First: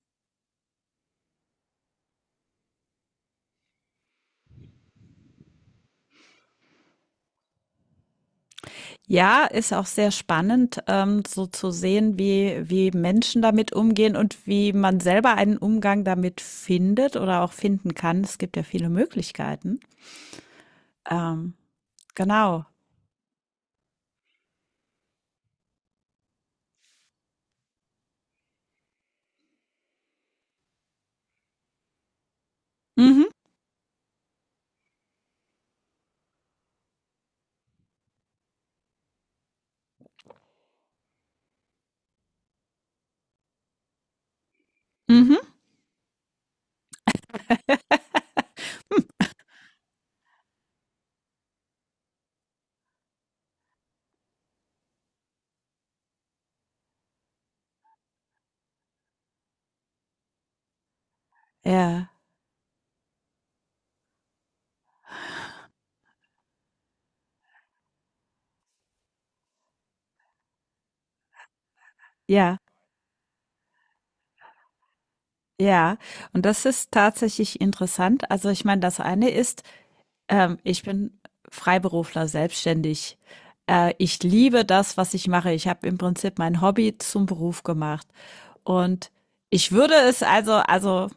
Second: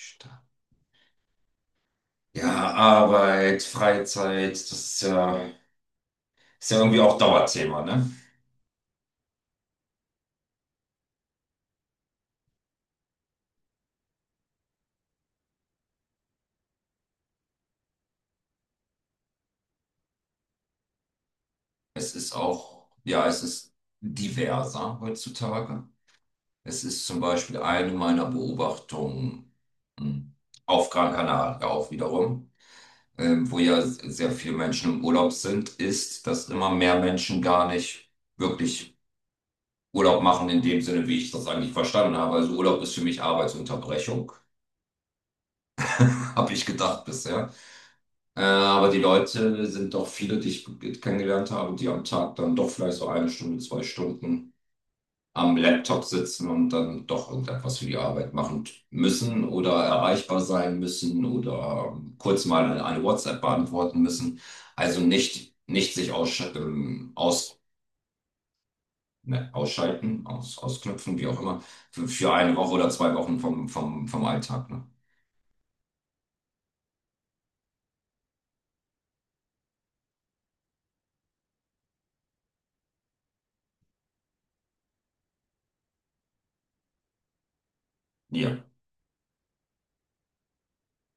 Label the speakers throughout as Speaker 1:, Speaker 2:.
Speaker 1: Sta- Ja, Arbeit, Freizeit, das ist ja irgendwie auch Dauerthema, ne?
Speaker 2: Ja, ist auch sehr spannend, so zu sehen, wie Menschen damit umgehen und wie man selber einen Umgang damit findet oder auch finden kann. Es gibt ja viele Möglichkeiten. Ähm, genau.
Speaker 1: Ja, es ist diverser heutzutage. Es ist zum Beispiel eine meiner Beobachtungen hm, auf Gran Canaria ja auch wiederum,
Speaker 2: Mhm.
Speaker 1: wo ja sehr viele Menschen im Urlaub sind, ist, dass immer mehr Menschen gar nicht wirklich Urlaub machen in dem Sinne, wie ich das eigentlich verstanden habe. Also Urlaub ist für mich Arbeitsunterbrechung,
Speaker 2: Mhm.
Speaker 1: habe ich gedacht bisher. Äh, aber die Leute sind doch viele, die ich kennengelernt habe, die am Tag dann doch vielleicht so eine Stunde, 2 Stunden am Laptop sitzen und dann doch irgendetwas für die Arbeit machen müssen oder erreichbar sein müssen oder
Speaker 2: Ja,
Speaker 1: kurz mal eine WhatsApp beantworten müssen. Also nicht sich ne, ausschalten, ausknüpfen, wie auch immer, für eine
Speaker 2: ja,
Speaker 1: Woche oder 2 Wochen vom Alltag. Ne?
Speaker 2: ja. Und das ist tatsächlich interessant. Also ich meine, das eine ist, ich bin Freiberufler, selbstständig. Ich liebe das, was ich mache. Ich habe im Prinzip mein Hobby zum Beruf gemacht.
Speaker 1: Ja,
Speaker 2: Und ich würde es also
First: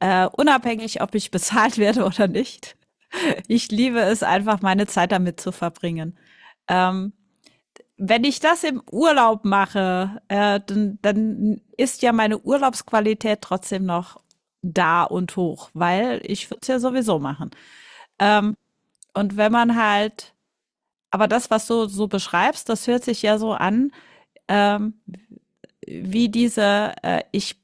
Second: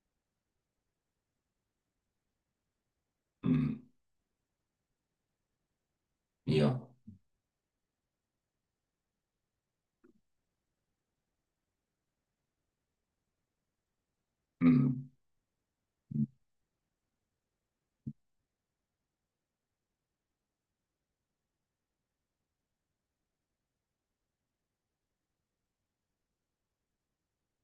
Speaker 2: unabhängig, ob ich bezahlt werde oder nicht, ich
Speaker 1: mm,
Speaker 2: liebe es einfach, meine Zeit damit zu verbringen.
Speaker 1: ja,
Speaker 2: Ähm, wenn ich das im Urlaub mache, dann ist ja meine Urlaubsqualität trotzdem noch da
Speaker 1: mm,
Speaker 2: und hoch, weil ich würde es ja sowieso machen. Ähm, und wenn man halt aber das, was du so beschreibst, das hört sich ja so an, ähm, wie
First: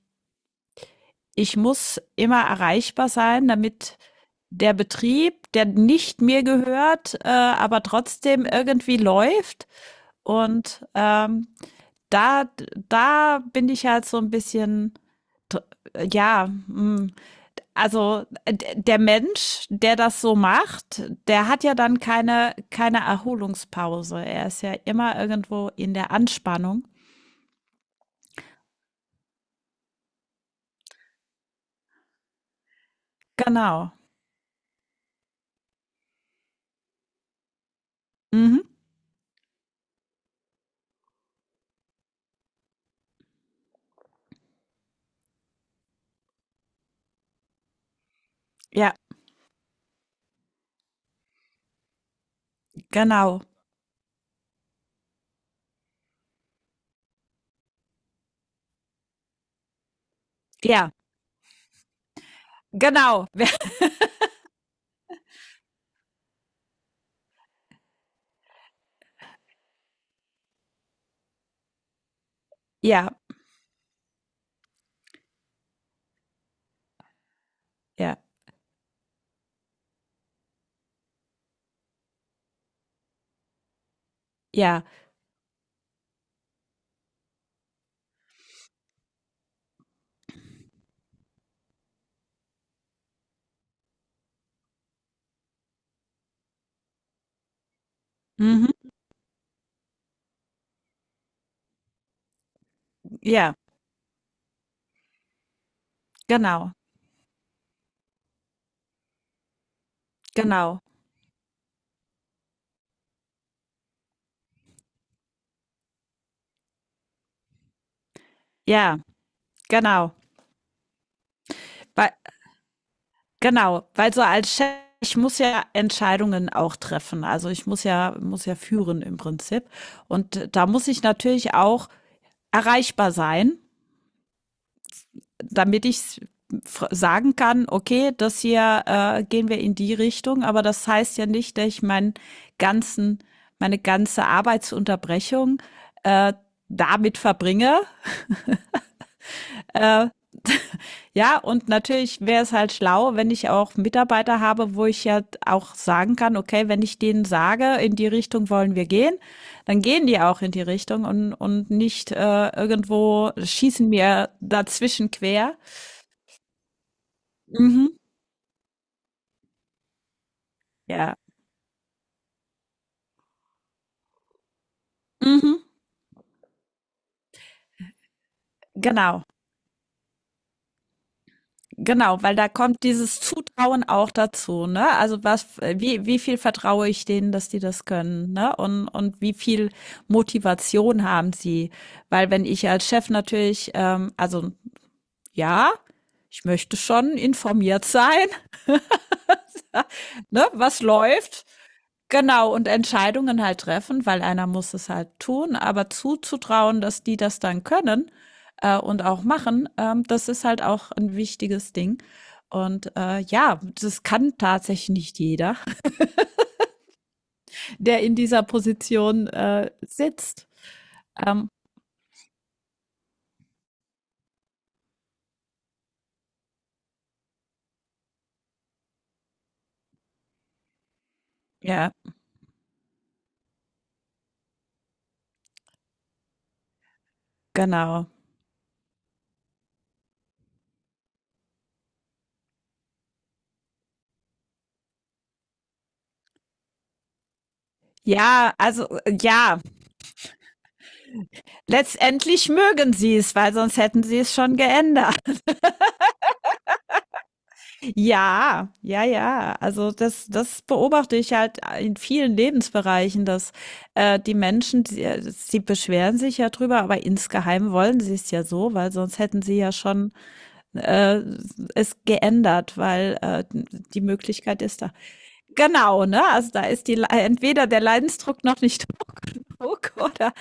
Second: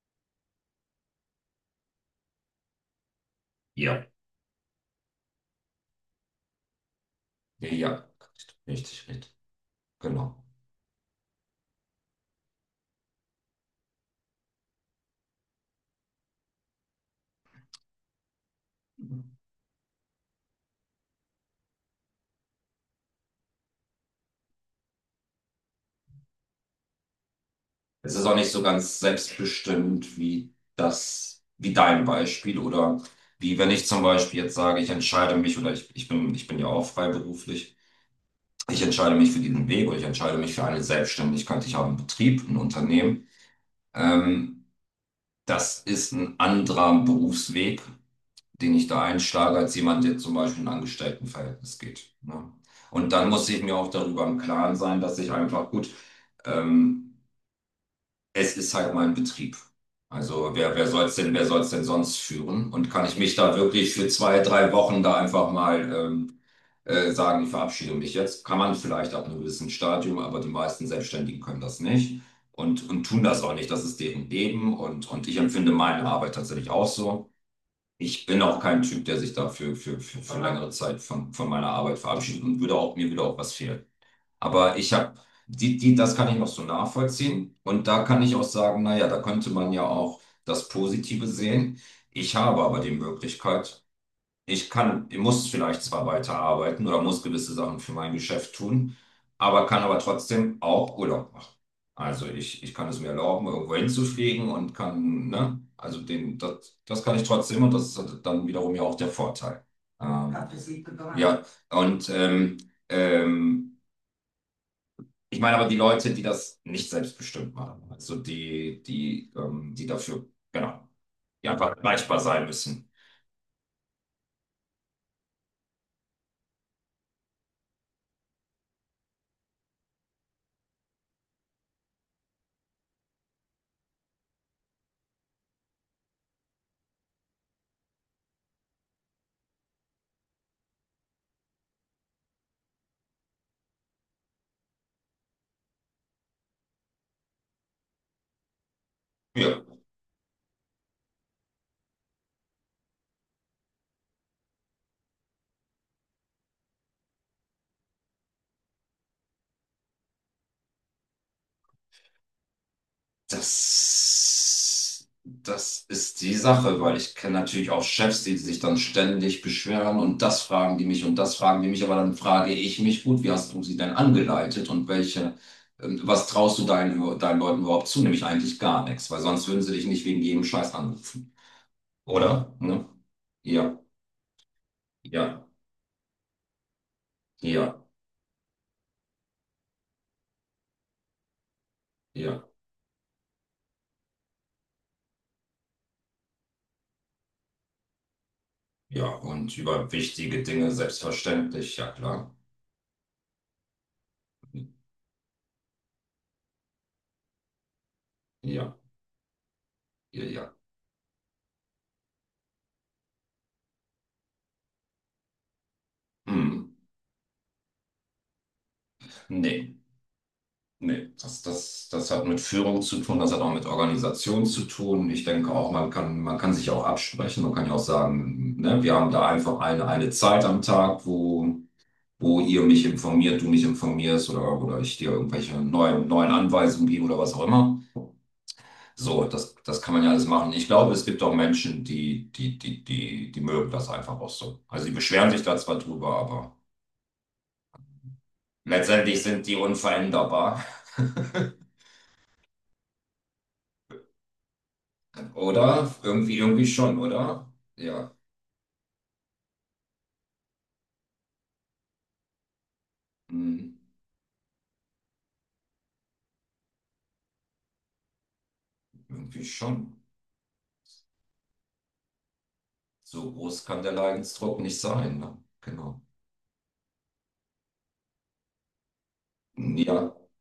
Speaker 2: ich muss immer erreichbar sein, damit
Speaker 1: ja,
Speaker 2: der Betrieb, der nicht mir gehört, aber
Speaker 1: ja,
Speaker 2: trotzdem irgendwie
Speaker 1: richtig, richtig.
Speaker 2: läuft.
Speaker 1: Genau.
Speaker 2: Und da, da bin ich halt so ein bisschen, ja, mm, also der
Speaker 1: Mhm.
Speaker 2: Mensch, der das so macht, der hat ja dann keine Erholungspause. Er ist ja immer irgendwo in der Anspannung.
Speaker 1: Es ist auch nicht so ganz selbstbestimmt wie das, wie dein Beispiel oder wie wenn ich
Speaker 2: Genau.
Speaker 1: zum Beispiel jetzt sage, ich entscheide mich oder ich bin ja auch freiberuflich,
Speaker 2: Mhm.
Speaker 1: ich entscheide mich für diesen Weg oder ich entscheide mich für eine Selbstständigkeit, ich habe einen Betrieb, ein Unternehmen. Ähm, das ist ein anderer Berufsweg, den ich
Speaker 2: Ja,
Speaker 1: da einschlage, als jemand, der zum Beispiel in ein Angestelltenverhältnis geht. Ne? Und dann
Speaker 2: genau.
Speaker 1: muss ich mir auch darüber im Klaren sein, dass ich einfach gut, ähm, Es ist halt mein Betrieb. Also
Speaker 2: Ja,
Speaker 1: wer soll es denn sonst führen? Und kann ich
Speaker 2: genau.
Speaker 1: mich da wirklich für 2, 3 Wochen da einfach mal sagen, ich verabschiede mich jetzt? Kann man vielleicht ab einem gewissen Stadium, aber die meisten Selbstständigen können das nicht und
Speaker 2: Ja,
Speaker 1: tun das auch nicht. Das ist deren Leben und ich empfinde meine Arbeit tatsächlich auch so.
Speaker 2: ja,
Speaker 1: Ich bin auch kein Typ, der sich für längere Zeit von meiner Arbeit verabschiedet und würde auch, mir würde auch was fehlen. Aber
Speaker 2: ja.
Speaker 1: ich habe, das kann ich noch so nachvollziehen. Und da kann ich auch sagen, naja, da könnte man ja auch das Positive sehen. Ich habe aber die Möglichkeit, ich muss vielleicht zwar weiterarbeiten oder muss gewisse Sachen für mein Geschäft
Speaker 2: Mhm.
Speaker 1: tun, aber kann aber trotzdem auch Urlaub machen. Also ich kann es mir erlauben,
Speaker 2: Ja,
Speaker 1: irgendwo hinzufliegen und kann, ne, also
Speaker 2: genau.
Speaker 1: das kann ich trotzdem und das ist halt dann wiederum ja auch der Vorteil. Ähm,
Speaker 2: Genau.
Speaker 1: ja, und ähm, ich meine aber die Leute, die das nicht selbstbestimmt machen, also
Speaker 2: Ja, genau.
Speaker 1: genau, die einfach
Speaker 2: Weil,
Speaker 1: erreichbar sein müssen.
Speaker 2: genau. Weil so als Chef, ich muss ja Entscheidungen auch treffen. Also ich muss ja führen im Prinzip. Und da muss ich natürlich auch erreichbar sein, damit ich sagen kann, okay, das hier gehen wir in die Richtung, aber das heißt ja nicht, dass ich ganzen, meine ganze Arbeitsunterbrechung äh, damit verbringe.
Speaker 1: Ja,
Speaker 2: Ja, und natürlich wäre es halt schlau, wenn ich auch Mitarbeiter habe, wo ich ja auch sagen kann, okay, wenn ich denen sage, in die Richtung wollen wir gehen, dann gehen die auch in die Richtung und nicht irgendwo schießen mir
Speaker 1: das,
Speaker 2: dazwischen quer.
Speaker 1: das ist die Sache, weil ich kenne natürlich auch
Speaker 2: Mhm.
Speaker 1: Chefs, die sich dann ständig beschweren und das fragen die mich
Speaker 2: Ja.
Speaker 1: und das fragen die mich, aber dann frage ich mich, gut, wie hast du sie denn angeleitet und
Speaker 2: Mhm.
Speaker 1: was traust du deinen Leuten überhaupt zu? Nämlich eigentlich gar nichts, weil
Speaker 2: Genau.
Speaker 1: sonst würden sie dich nicht wegen jedem Scheiß anrufen.
Speaker 2: Genau, weil da
Speaker 1: Oder?
Speaker 2: kommt
Speaker 1: Ne?
Speaker 2: dieses
Speaker 1: Ja,
Speaker 2: Zutrauen auch dazu, ne? Also
Speaker 1: ja,
Speaker 2: was, wie, wie viel vertraue ich denen, dass die
Speaker 1: ja,
Speaker 2: das können, ne? Und wie viel Motivation haben sie? Weil wenn
Speaker 1: ja.
Speaker 2: ich als Chef natürlich, also ja, ich möchte schon informiert sein,
Speaker 1: Ja, und über wichtige
Speaker 2: ne,
Speaker 1: Dinge
Speaker 2: was läuft,
Speaker 1: selbstverständlich, ja klar.
Speaker 2: genau, und Entscheidungen halt treffen, weil einer muss es halt tun, aber zuzutrauen, dass die das dann können,
Speaker 1: Ja,
Speaker 2: und auch machen,
Speaker 1: ja,
Speaker 2: das ist
Speaker 1: ja.
Speaker 2: halt auch ein wichtiges Ding. Und ja, das kann tatsächlich nicht jeder,
Speaker 1: Hm.
Speaker 2: der in dieser Position
Speaker 1: Nee,
Speaker 2: sitzt.
Speaker 1: nee. Das,
Speaker 2: Ähm,
Speaker 1: das, das hat mit Führung zu tun, das hat auch mit Organisation zu tun. Ich denke auch, man kann sich auch absprechen. Man kann ja auch sagen, ne, wir haben da einfach eine Zeit am Tag, wo,
Speaker 2: ja,
Speaker 1: wo ihr mich informiert, du mich informierst oder ich dir irgendwelche neuen Anweisungen gebe oder was auch immer.
Speaker 2: genau.
Speaker 1: So, das kann man ja alles machen. Ich glaube, es gibt auch Menschen, die mögen das einfach auch so. Also die beschweren sich da zwar drüber, aber
Speaker 2: Ja, also
Speaker 1: letztendlich sind die
Speaker 2: ja,
Speaker 1: unveränderbar.
Speaker 2: letztendlich mögen sie es, weil sonst hätten sie es schon geändert.
Speaker 1: Oder? Irgendwie schon, oder? Ja,
Speaker 2: Ja, ja, ja. Also das beobachte ich halt in vielen Lebensbereichen, dass
Speaker 1: hm,
Speaker 2: die Menschen, sie beschweren sich ja drüber, aber insgeheim wollen sie es ja so, weil sonst hätten
Speaker 1: irgendwie
Speaker 2: sie ja
Speaker 1: schon.
Speaker 2: schon äh, es geändert, weil
Speaker 1: So groß kann der
Speaker 2: die
Speaker 1: Leidensdruck
Speaker 2: Möglichkeit
Speaker 1: nicht
Speaker 2: ist da.
Speaker 1: sein. Ne? Genau.
Speaker 2: Genau, ne? Also da ist die Le- entweder der Leidensdruck noch nicht hoch genug
Speaker 1: Ja,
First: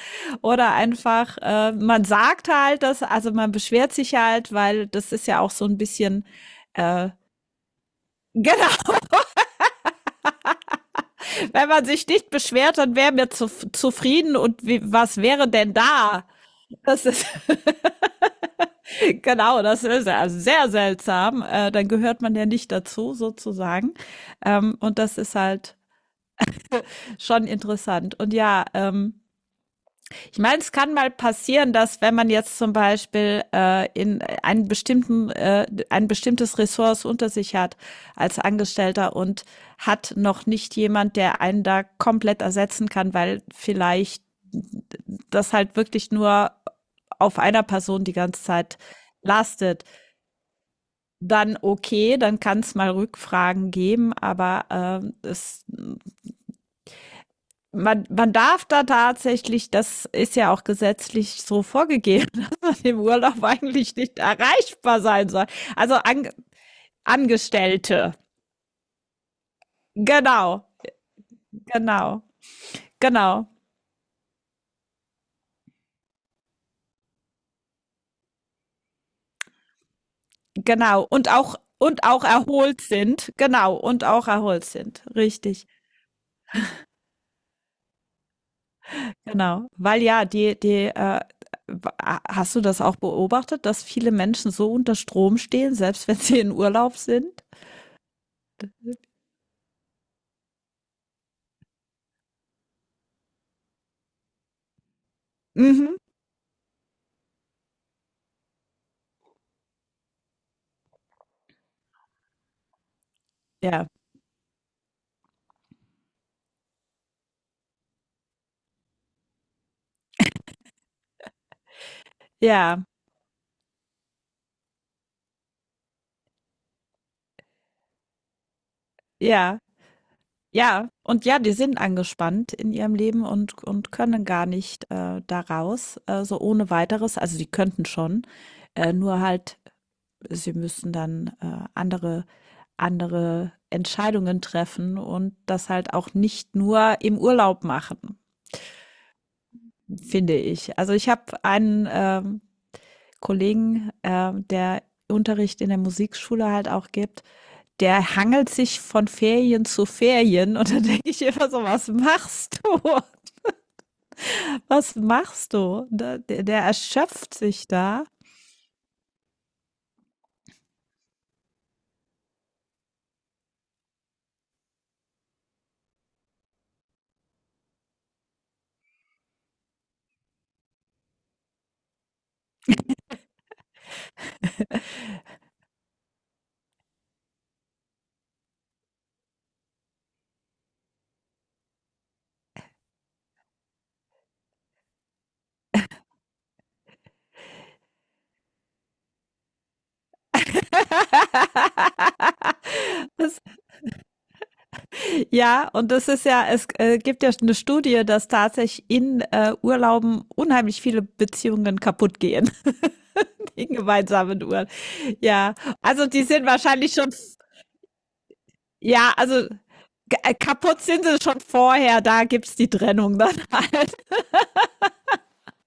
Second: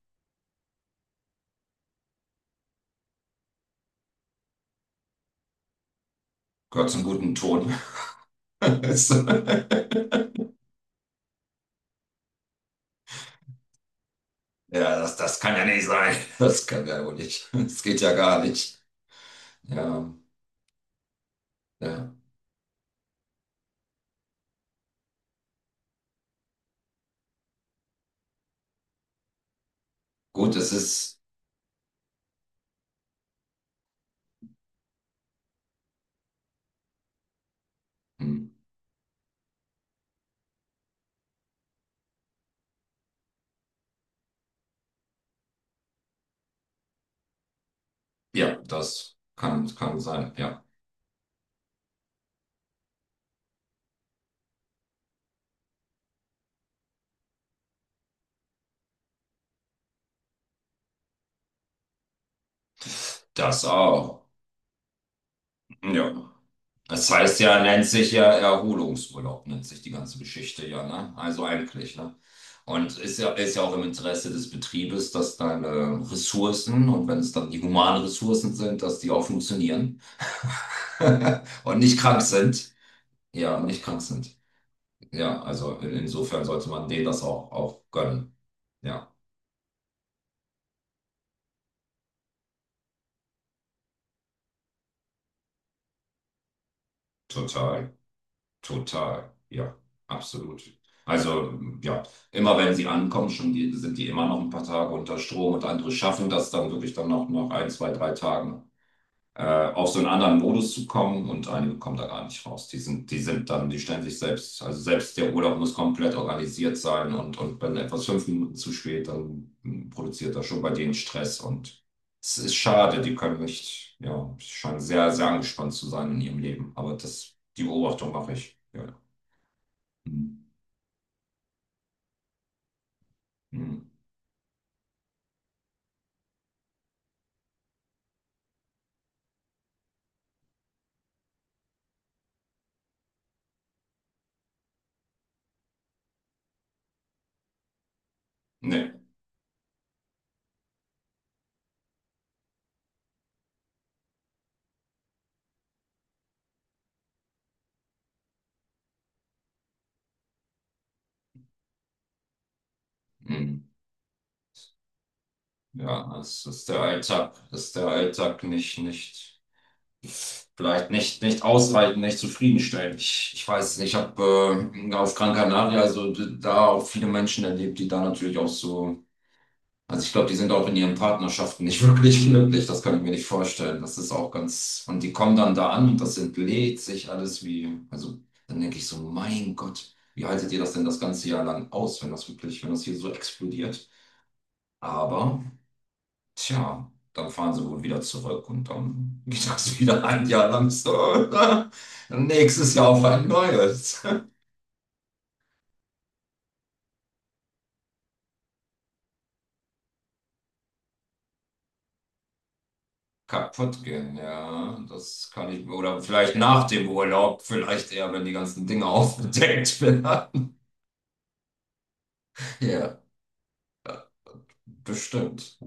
Speaker 2: oder einfach man sagt halt das, also man beschwert sich halt, weil das ist ja auch so ein bisschen
Speaker 1: gehört zum
Speaker 2: äh,
Speaker 1: guten Ton.
Speaker 2: genau. Wenn man sich nicht beschwert, dann wären wir zufrieden und wie,
Speaker 1: Ja, das,
Speaker 2: was
Speaker 1: das
Speaker 2: wäre
Speaker 1: kann ja
Speaker 2: denn
Speaker 1: nicht sein.
Speaker 2: da?
Speaker 1: Das kann ja
Speaker 2: Das
Speaker 1: wohl
Speaker 2: ist,
Speaker 1: nicht. Das geht ja gar nicht.
Speaker 2: genau, das ist
Speaker 1: Ja,
Speaker 2: ja sehr seltsam. Dann
Speaker 1: ja.
Speaker 2: gehört man ja nicht dazu, sozusagen. Und das ist halt schon interessant. Und ja, ich
Speaker 1: Gut,
Speaker 2: meine,
Speaker 1: es
Speaker 2: es kann mal
Speaker 1: ist.
Speaker 2: passieren, dass wenn man jetzt zum Beispiel ein bestimmtes Ressource unter sich hat als
Speaker 1: Hm.
Speaker 2: Angestellter und hat noch nicht jemand, der einen da komplett ersetzen kann, weil vielleicht das halt wirklich nur auf einer Person die ganze
Speaker 1: Ja,
Speaker 2: Zeit
Speaker 1: das kann,
Speaker 2: lastet,
Speaker 1: kann sein. Ja,
Speaker 2: dann okay, dann kann es mal Rückfragen geben, aber es man darf da tatsächlich, das ist ja auch gesetzlich so vorgegeben, dass man im Urlaub
Speaker 1: das
Speaker 2: eigentlich nicht
Speaker 1: auch.
Speaker 2: erreichbar sein soll. Also
Speaker 1: Ja.
Speaker 2: an,
Speaker 1: Das heißt ja, nennt sich
Speaker 2: Angestellte.
Speaker 1: ja Erholungsurlaub, nennt sich die ganze Geschichte
Speaker 2: Genau,
Speaker 1: ja, ne? Also eigentlich, ne?
Speaker 2: genau,
Speaker 1: Und ist ja,
Speaker 2: genau,
Speaker 1: ist ja auch im Interesse des Betriebes, dass deine Ressourcen, und wenn es dann die humanen Ressourcen sind, dass die auch funktionieren
Speaker 2: genau.
Speaker 1: und nicht
Speaker 2: Und
Speaker 1: krank
Speaker 2: auch
Speaker 1: sind.
Speaker 2: erholt sind.
Speaker 1: Ja, und
Speaker 2: Genau,
Speaker 1: nicht krank
Speaker 2: und auch
Speaker 1: sind.
Speaker 2: erholt sind.
Speaker 1: Ja,
Speaker 2: Richtig,
Speaker 1: also insofern sollte man denen das auch gönnen. Ja,
Speaker 2: genau. Weil ja, hast du das auch beobachtet, dass viele Menschen so unter Strom stehen, selbst wenn sie in Urlaub sind?
Speaker 1: total. Total, ja, absolut. Also, ja, immer wenn sie ankommen, schon sind die immer noch ein paar Tage unter Strom und andere
Speaker 2: Mhm.
Speaker 1: schaffen das dann wirklich dann noch nach ein, zwei, drei Tagen äh, auf so einen anderen Modus zu kommen und einige kommen da gar nicht raus. Die
Speaker 2: Ja,
Speaker 1: stellen sich selbst, also selbst der Urlaub muss komplett organisiert sein und wenn etwas 5 Minuten zu spät, dann produziert das schon bei denen Stress und es ist
Speaker 2: ja,
Speaker 1: schade, die können nicht, ja, scheinen sehr, sehr angespannt zu sein in ihrem Leben, aber die Beobachtung mache ich. Ja.
Speaker 2: ja.
Speaker 1: Hm,
Speaker 2: Ja, und ja, die sind angespannt in ihrem Leben und
Speaker 1: hm.
Speaker 2: können gar nicht, da raus, so ohne Weiteres. Also, die könnten schon, nur halt, sie müssen dann, andere Entscheidungen treffen und das halt auch nicht nur im Urlaub machen,
Speaker 1: Nee.
Speaker 2: finde ich. Also, ich habe einen, Kollegen, der Unterricht in der Musikschule halt auch gibt, der hangelt sich von Ferien zu Ferien und dann denke ich immer so: „Was machst du?“
Speaker 1: Hm.
Speaker 2: Was machst du?
Speaker 1: Ja, das
Speaker 2: Der
Speaker 1: ist der
Speaker 2: erschöpft
Speaker 1: Alltag, Das
Speaker 2: sich
Speaker 1: ist der
Speaker 2: da.
Speaker 1: Alltag nicht, vielleicht nicht, nicht ausreichend, nicht zufriedenstellend. Ich weiß es nicht. Ich habe auf Gran Canaria, also da auch viele Menschen erlebt, die da natürlich auch so, also ich glaube, die sind auch in ihren Partnerschaften nicht wirklich glücklich. Das kann ich mir nicht vorstellen. Das ist auch ganz, und die kommen dann da an und das entlädt sich alles wie, also dann denke ich so, mein Gott. Wie haltet ihr das denn das ganze Jahr lang aus, wenn das hier so explodiert? Aber, tja, dann fahren sie wohl wieder zurück und dann geht das wieder ein Jahr lang so. Nächstes Jahr auf ein
Speaker 2: das,
Speaker 1: neues.
Speaker 2: ja, und das ist ja, es gibt ja eine Studie, dass tatsächlich in Urlauben unheimlich viele Beziehungen kaputt gehen, in
Speaker 1: Kaputt gehen,
Speaker 2: gemeinsamen Uhren.
Speaker 1: ja, das kann
Speaker 2: Ja,
Speaker 1: ich, oder
Speaker 2: also die
Speaker 1: vielleicht
Speaker 2: sind
Speaker 1: nach dem
Speaker 2: wahrscheinlich schon,
Speaker 1: Urlaub, vielleicht eher, wenn die ganzen Dinge
Speaker 2: ja, also
Speaker 1: aufgedeckt werden.
Speaker 2: kaputt sind sie schon vorher, da gibt's die
Speaker 1: Ja,
Speaker 2: Trennung dann halt.
Speaker 1: bestimmt.